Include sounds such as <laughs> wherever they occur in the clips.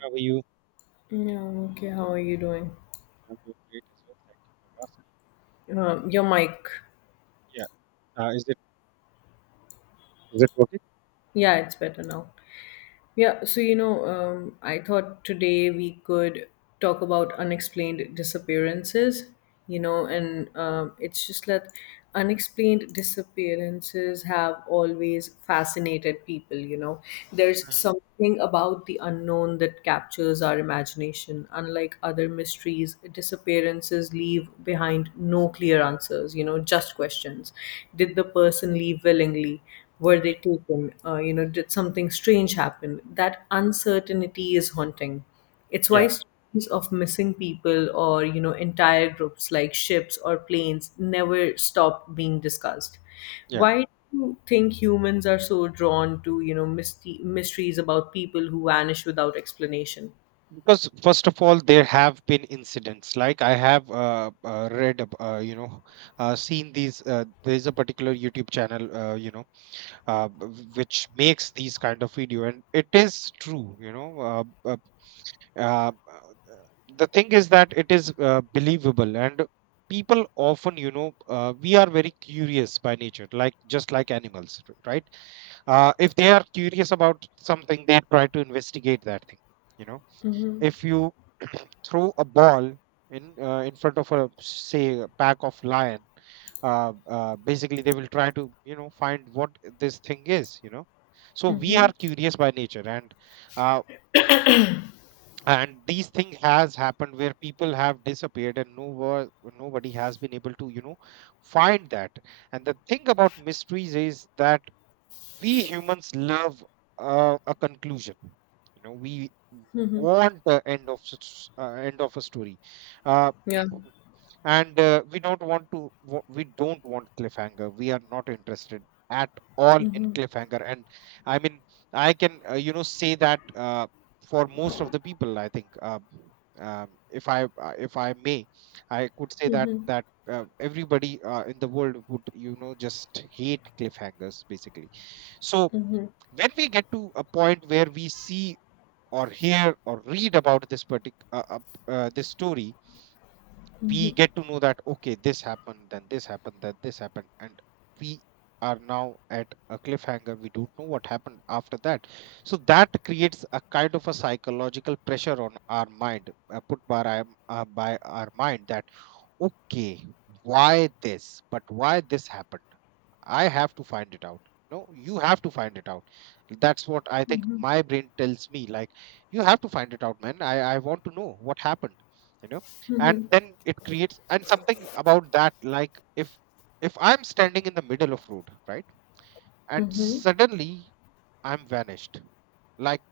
How are you? Yeah, okay. How are you doing? I'm doing great as well. Thank you for asking. Your mic. Yeah. Uh, is it is it working? Yeah, it's better now. Yeah, so I thought today we could talk about unexplained disappearances, and it's just that unexplained disappearances have always fascinated people, you know. There's Mm. something about the unknown that captures our imagination. Unlike other mysteries, disappearances leave behind no clear answers, you know, just questions. Did the person leave willingly? Were they taken? You know, did something strange happen? That uncertainty is haunting. It's Yeah, why stories of missing people or entire groups like ships or planes never stop being discussed. yeah. Why do you think humans are so drawn to mysteries about people who vanish without explanation? Because first of all, there have been incidents. Like I have read, seen these. There is a particular YouTube channel, uh, b- which makes these kind of video, and it is true. Uh, uh, the thing is that it is believable, and people often, we are very curious by nature, like just like animals, right? If they are curious about something, they try to investigate that thing. You know, if you throw a ball in front of a, say, a pack of lion. Basically, they will try to find what this thing is, you know. So we are curious by nature, uh, and these thing has happened where people have disappeared, and no wo- nobody has been able to find that. And the thing about mysteries is that we humans love a conclusion. You know, we want the end of end of a story. uh, Yeah, and uh, we don't want to wa- we don't want cliffhanger. We are not interested at all in cliffhanger. And I mean, I can say that, for most of the people, I think, if I if I may, I could say that everybody in the world would just hate cliffhangers, basically. So when we get to a point where we see or hear or read about this story, we get to know that, okay, this happened, then this happened, then this happened, and we are now at a cliffhanger. We don't know what happened after that. So that creates a kind of a psychological pressure on our mind, put by our mind that, okay, why this happened. I have to find it out. No, you have to find it out. That's what I think my brain tells me. Like, you have to find it out, man. I want to know what happened, you know? And then it creates and something about that, like, if I'm standing in the middle of road, right? And suddenly I'm vanished. Like,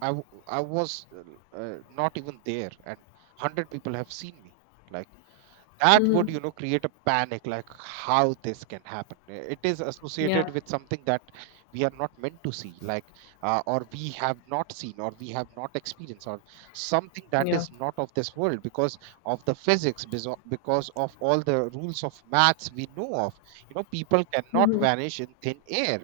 I was not even there, and 100 people have seen me. Like, that would create a panic. Like, how this can happen. It is yeah, associated with something that we are not meant to see. Like, or we have not seen, or we have not experienced, or something that yeah, is not of this world, because of the because of all the rules of maths we know of. You know, people cannot vanish in thin air,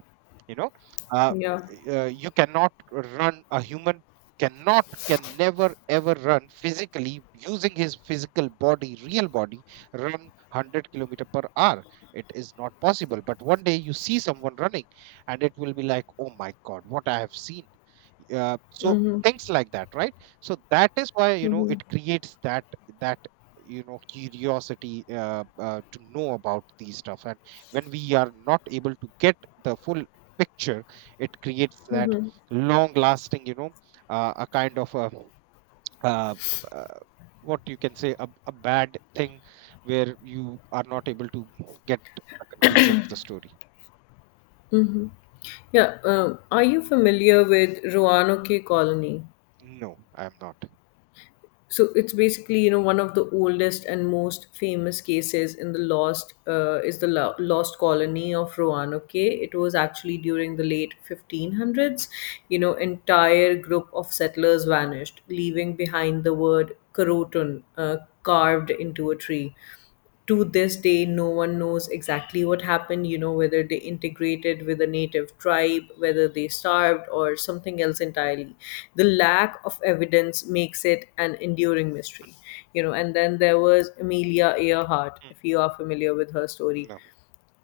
you know. uh, yeah. You cannot run a human can never ever run physically using his physical body, real body, run 100 kilometer per hour. It is not possible, but one day you see someone running, and it will be like, oh my god, what I have seen. So things like that, right? So that is why, you know, it creates that curiosity, to know about these stuff. And when we are not able to get the full picture, it creates that long lasting, a kind of, a uh, uh, what you can say, a bad thing, where you are not able to get a conclusion of the story. Yeah, are you familiar with Roanoke Colony? No, I am not. So it's basically, you know, one of the oldest and most famous cases in the lost is the lo- lost colony of Roanoke. It was actually during the late 1500s. You know, entire group of settlers vanished, leaving behind the word Croton, carved into a tree. To this day no one knows exactly what happened, you know, whether they integrated with a native tribe, whether they starved or something else entirely. The lack of evidence makes it an enduring mystery. You know, and then there was Amelia Earhart, if you are familiar with her Mm. story. No.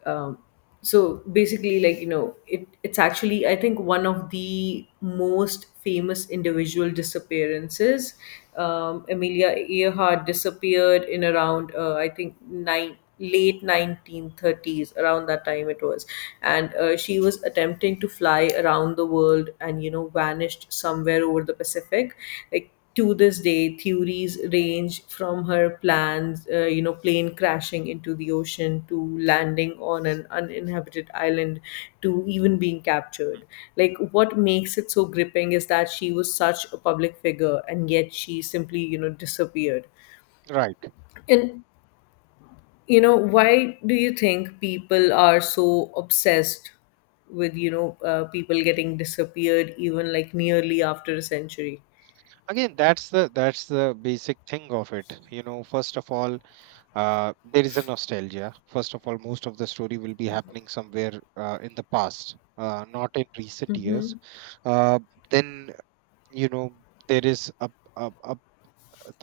Um, so basically, like, you know, it's actually, I think, one of the most famous individual disappearances. Amelia Earhart disappeared in around, I think nine late 1930s, around that time it was. And she was attempting to fly around the world and, you know, vanished somewhere over the Pacific. Like, to this day, theories range from her you know, plane crashing into the ocean, to landing on an uninhabited island, to even being captured. Like, what makes it so gripping is that she was such a public figure and yet she simply, you know, disappeared. Right. And, you know, why do you think people are so obsessed with, people getting disappeared even like nearly after a century? Again, that's the basic thing of it, you know. First of all, there is a nostalgia. First of all, most of the story will be happening somewhere in the past, not in recent years. uh, then, you know, there is a, a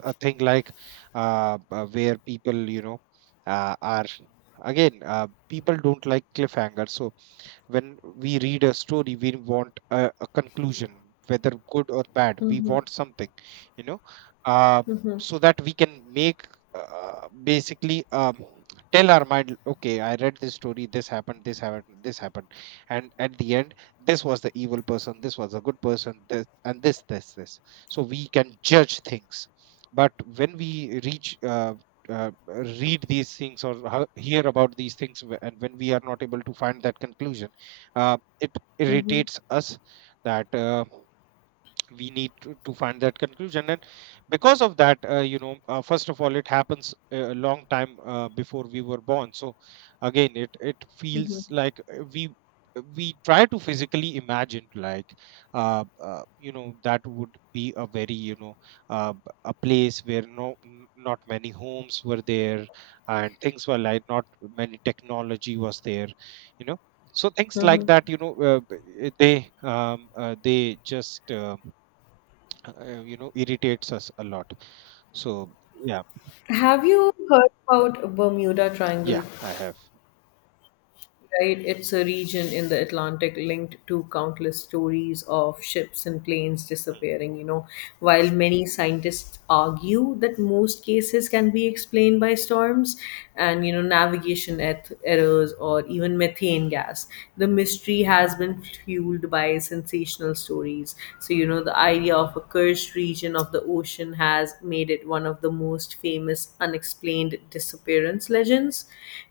a thing like, where people, are, again, people don't like cliffhangers. So when we read a story, we want a conclusion. Whether good or bad, we want something, you know, uh, so that we can make basically tell our mind, okay, I read this story, this happened, this happened, this happened, and at the end, this was the evil person, this was a good person, this and this, this, this. So we can judge things. But when we reach uh, read these things, or hear about these things, and when we are not able to find that conclusion, it Mm-hmm. irritates us. That we need to find that conclusion. And because of that, first of all, it happens a long time before we were born. So again, it Mm-hmm. feels like, we try to physically imagine, like, you know, that would be a very, uh, b- a place where not many homes were there, and things were like, not many technology was there, you know. So things like that, you know. They just irritates us a lot. So yeah. Have you heard about Bermuda Triangle? Yeah, I have. Right? It's a region in the Atlantic linked to countless stories of ships and planes Hmm. disappearing, you know. While many scientists argue that most cases can be explained by storms and, you know, errors, or even methane gas, the mystery has been fueled by sensational stories. So, you know, the idea of a cursed region of the ocean has made it one of the most famous unexplained disappearance legends.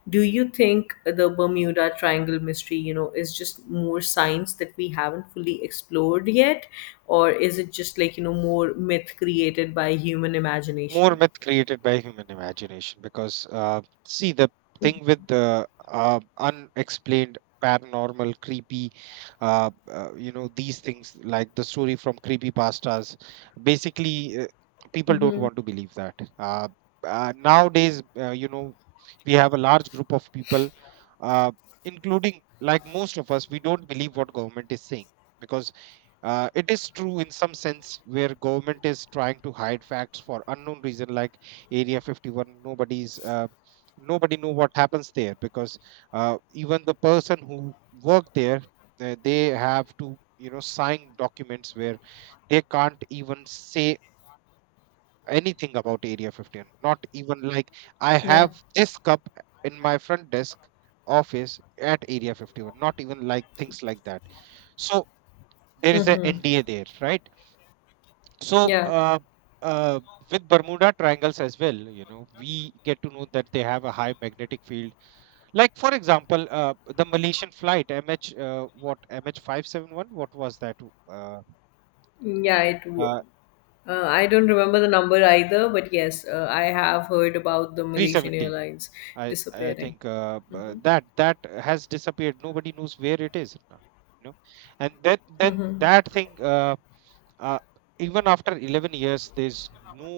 Do you think the Bermuda Triangle mystery, you know, is just more science that we haven't fully explored yet? Or is it just like, you know, more myth created by human More imagination? myth created by human imagination, because see, the thing with the unexplained paranormal creepy, uh, these things like the story from creepy pastas, basically, uh, people don't want to believe that. Nowadays, we have a large group of people, uh, including, like, most of us, we don't believe what government is saying, because it is true in some sense, where government is trying to hide facts for unknown reason, like Area 51. Nobody know what happens there, because even the person who work there, they have to, you know, sign documents where they can't even say anything about Area 51. Not even like, I Yeah. have this cup in my front desk office at Area 51. Not even like things like that. So there is an Mhm. NDA there, right? So Yeah. Uh, with bermuda triangles as well, you know, we get to know that they have a high magnetic field. Like, for example, the malaysian flight mh what MH571, what was that, uh, Yeah, it w- uh, uh, I don't remember the number either, but yes, I have heard about the Malaysian 370. Airlines I disappearing. think, that has disappeared. Nobody knows where it is now, you know. And then that thing, uh, even after 11 years, there's no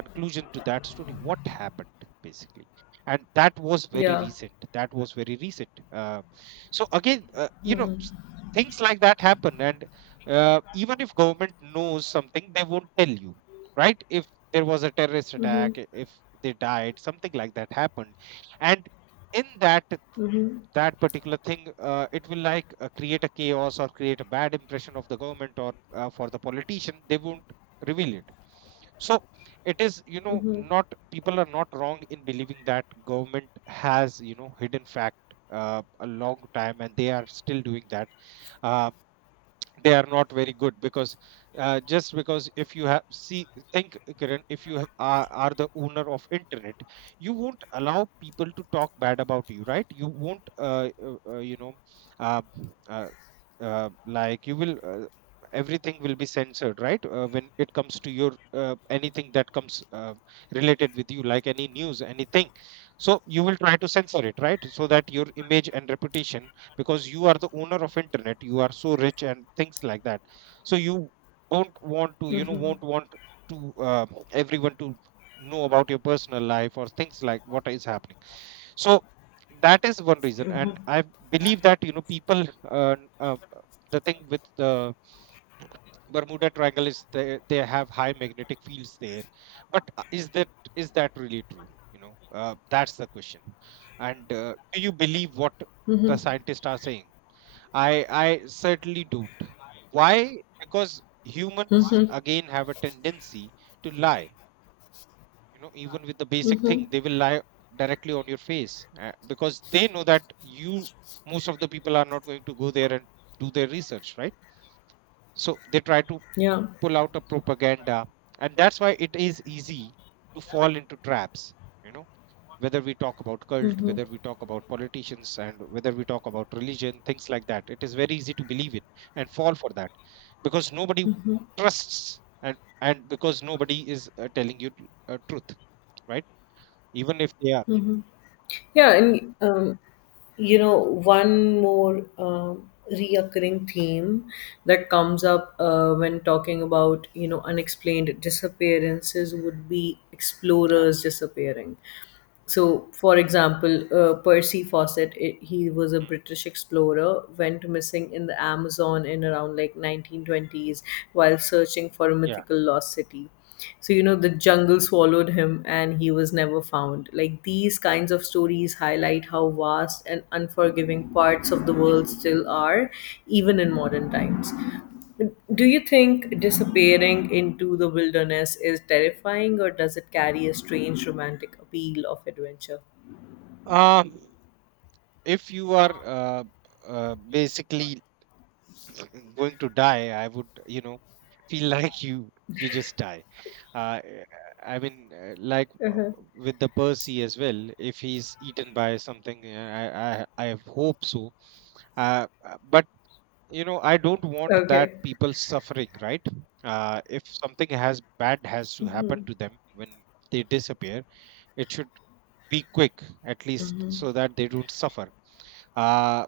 conclusion to that story, what happened, basically. And that was very Yeah. recent that was very recent So again, things like that happen. And even if government knows something, they won't tell you, right? If there was a terrorist attack, if they died, something like that happened, and in that particular thing, it will, like, create a chaos, or create a bad impression of the government, or for the politician, they won't reveal it. So it is, you know, not, people are not wrong in believing that government has, you know, hidden fact a long time, and they are still doing that. uh, they are not very good, because just because, if you have see think, Kiran, if you are the owner of internet, you won't allow people to talk bad about you, right? you won't uh, uh, like you will Everything will be censored, right? When it comes to your, anything that comes related with you, like any news, anything, so you will try to censor it, right, so that your image and reputation, because you are the owner of internet, you are so rich and things like that. So you don't want to, you know, won't want to, everyone to know about your personal life or things like what is happening. So that is one reason. And I believe that, you know, people, uh, uh, the thing with the bermuda triangle is, they have high magnetic fields there. But is that really true, you know? That's the question. And do you believe what the scientists are saying? I certainly don't. Why? Because humans, again, have a tendency to lie. You know, even with the basic Mhm. thing, they will lie directly on your face, because they know that, you most of the people are not going to go there and do their research, right? So they try to Yeah. pull out a propaganda, and that's why it is easy to fall into traps. You know, whether we talk about cult, whether we talk about politicians, and whether we talk about religion, things like that, it is very easy to believe in and fall for that, because nobody trusts, and because nobody is, telling you, truth, right? Even if they are. Yeah, and you know, one more reoccurring theme that comes up when talking about, you know, unexplained disappearances would be Yeah. explorers disappearing. So, for example, Percy Fawcett, I he was a British explorer, went missing in the Amazon in around like 1920s, while searching for a Yeah. mythical lost city. So, you know, the jungle swallowed him and he was never found. Like, these kinds of stories highlight how vast and unforgiving parts of the world still are, even in modern times. Do you think disappearing into the wilderness is terrifying, or does it carry a strange romantic appeal of adventure? um if you are, basically, going to die, I would, you know, feel <laughs> like you just die. Uh, eh, I mean, like, with the Percy as well. If he's eaten by something, eh, I hope so. But, you know, I don't want that Okay. people suffering, right? If something has bad has to happen to them when they disappear, it should be quick, at least, so that they don't suffer, uh,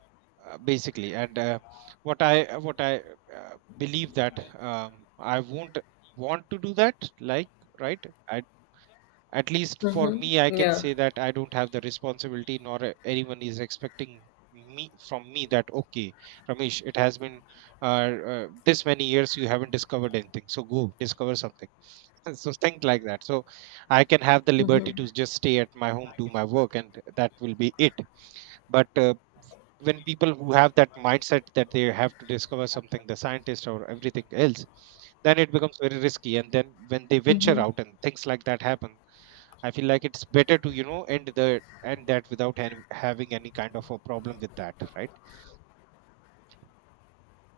basically. And what I believe that, I won't want to do that. Like, right, I, at least for me, I Mm-hmm. can Yeah. say that I don't have the responsibility, nor anyone is expecting me from me that, okay, Ramesh, it has been, this many years, you haven't discovered anything, so go discover something. <laughs> So think like that. So I can have the liberty Mm-hmm. to just stay at my home, do my work, and that will be it. But when people who have that mindset that they have to discover something, the scientist or everything else, then it becomes very risky. And then when they venture Mm-hmm. out and things like that happen, I feel like it's better to, you know, end that without any, having any kind of a problem with that, right?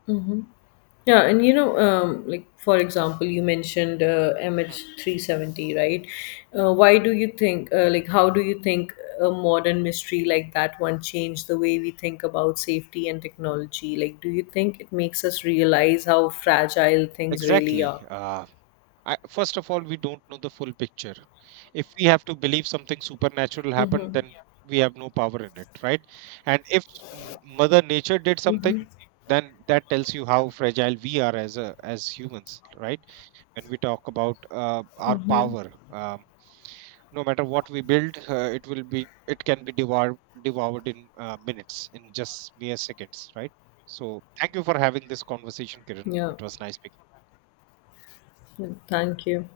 Mm-hmm. Yeah, and you know, like for example, you mentioned Mm. MH370, right? Why do you think, Like, how do you think a modern mystery like that one changed the way we think about safety and technology? Like, do you think it makes us realize how fragile things really Exactly. are? I, first of all, we don't know the full picture. If we have to believe something supernatural happened, then we have no power in it, right? And if Mother Nature did something, then that tells you how fragile we are as as humans, right? When we talk about our power, no matter what we build, it can be devoured, in minutes, in just mere seconds, right? So thank you for having this conversation, Kiran. Yeah. It was nice speaking. Yeah. Thank you.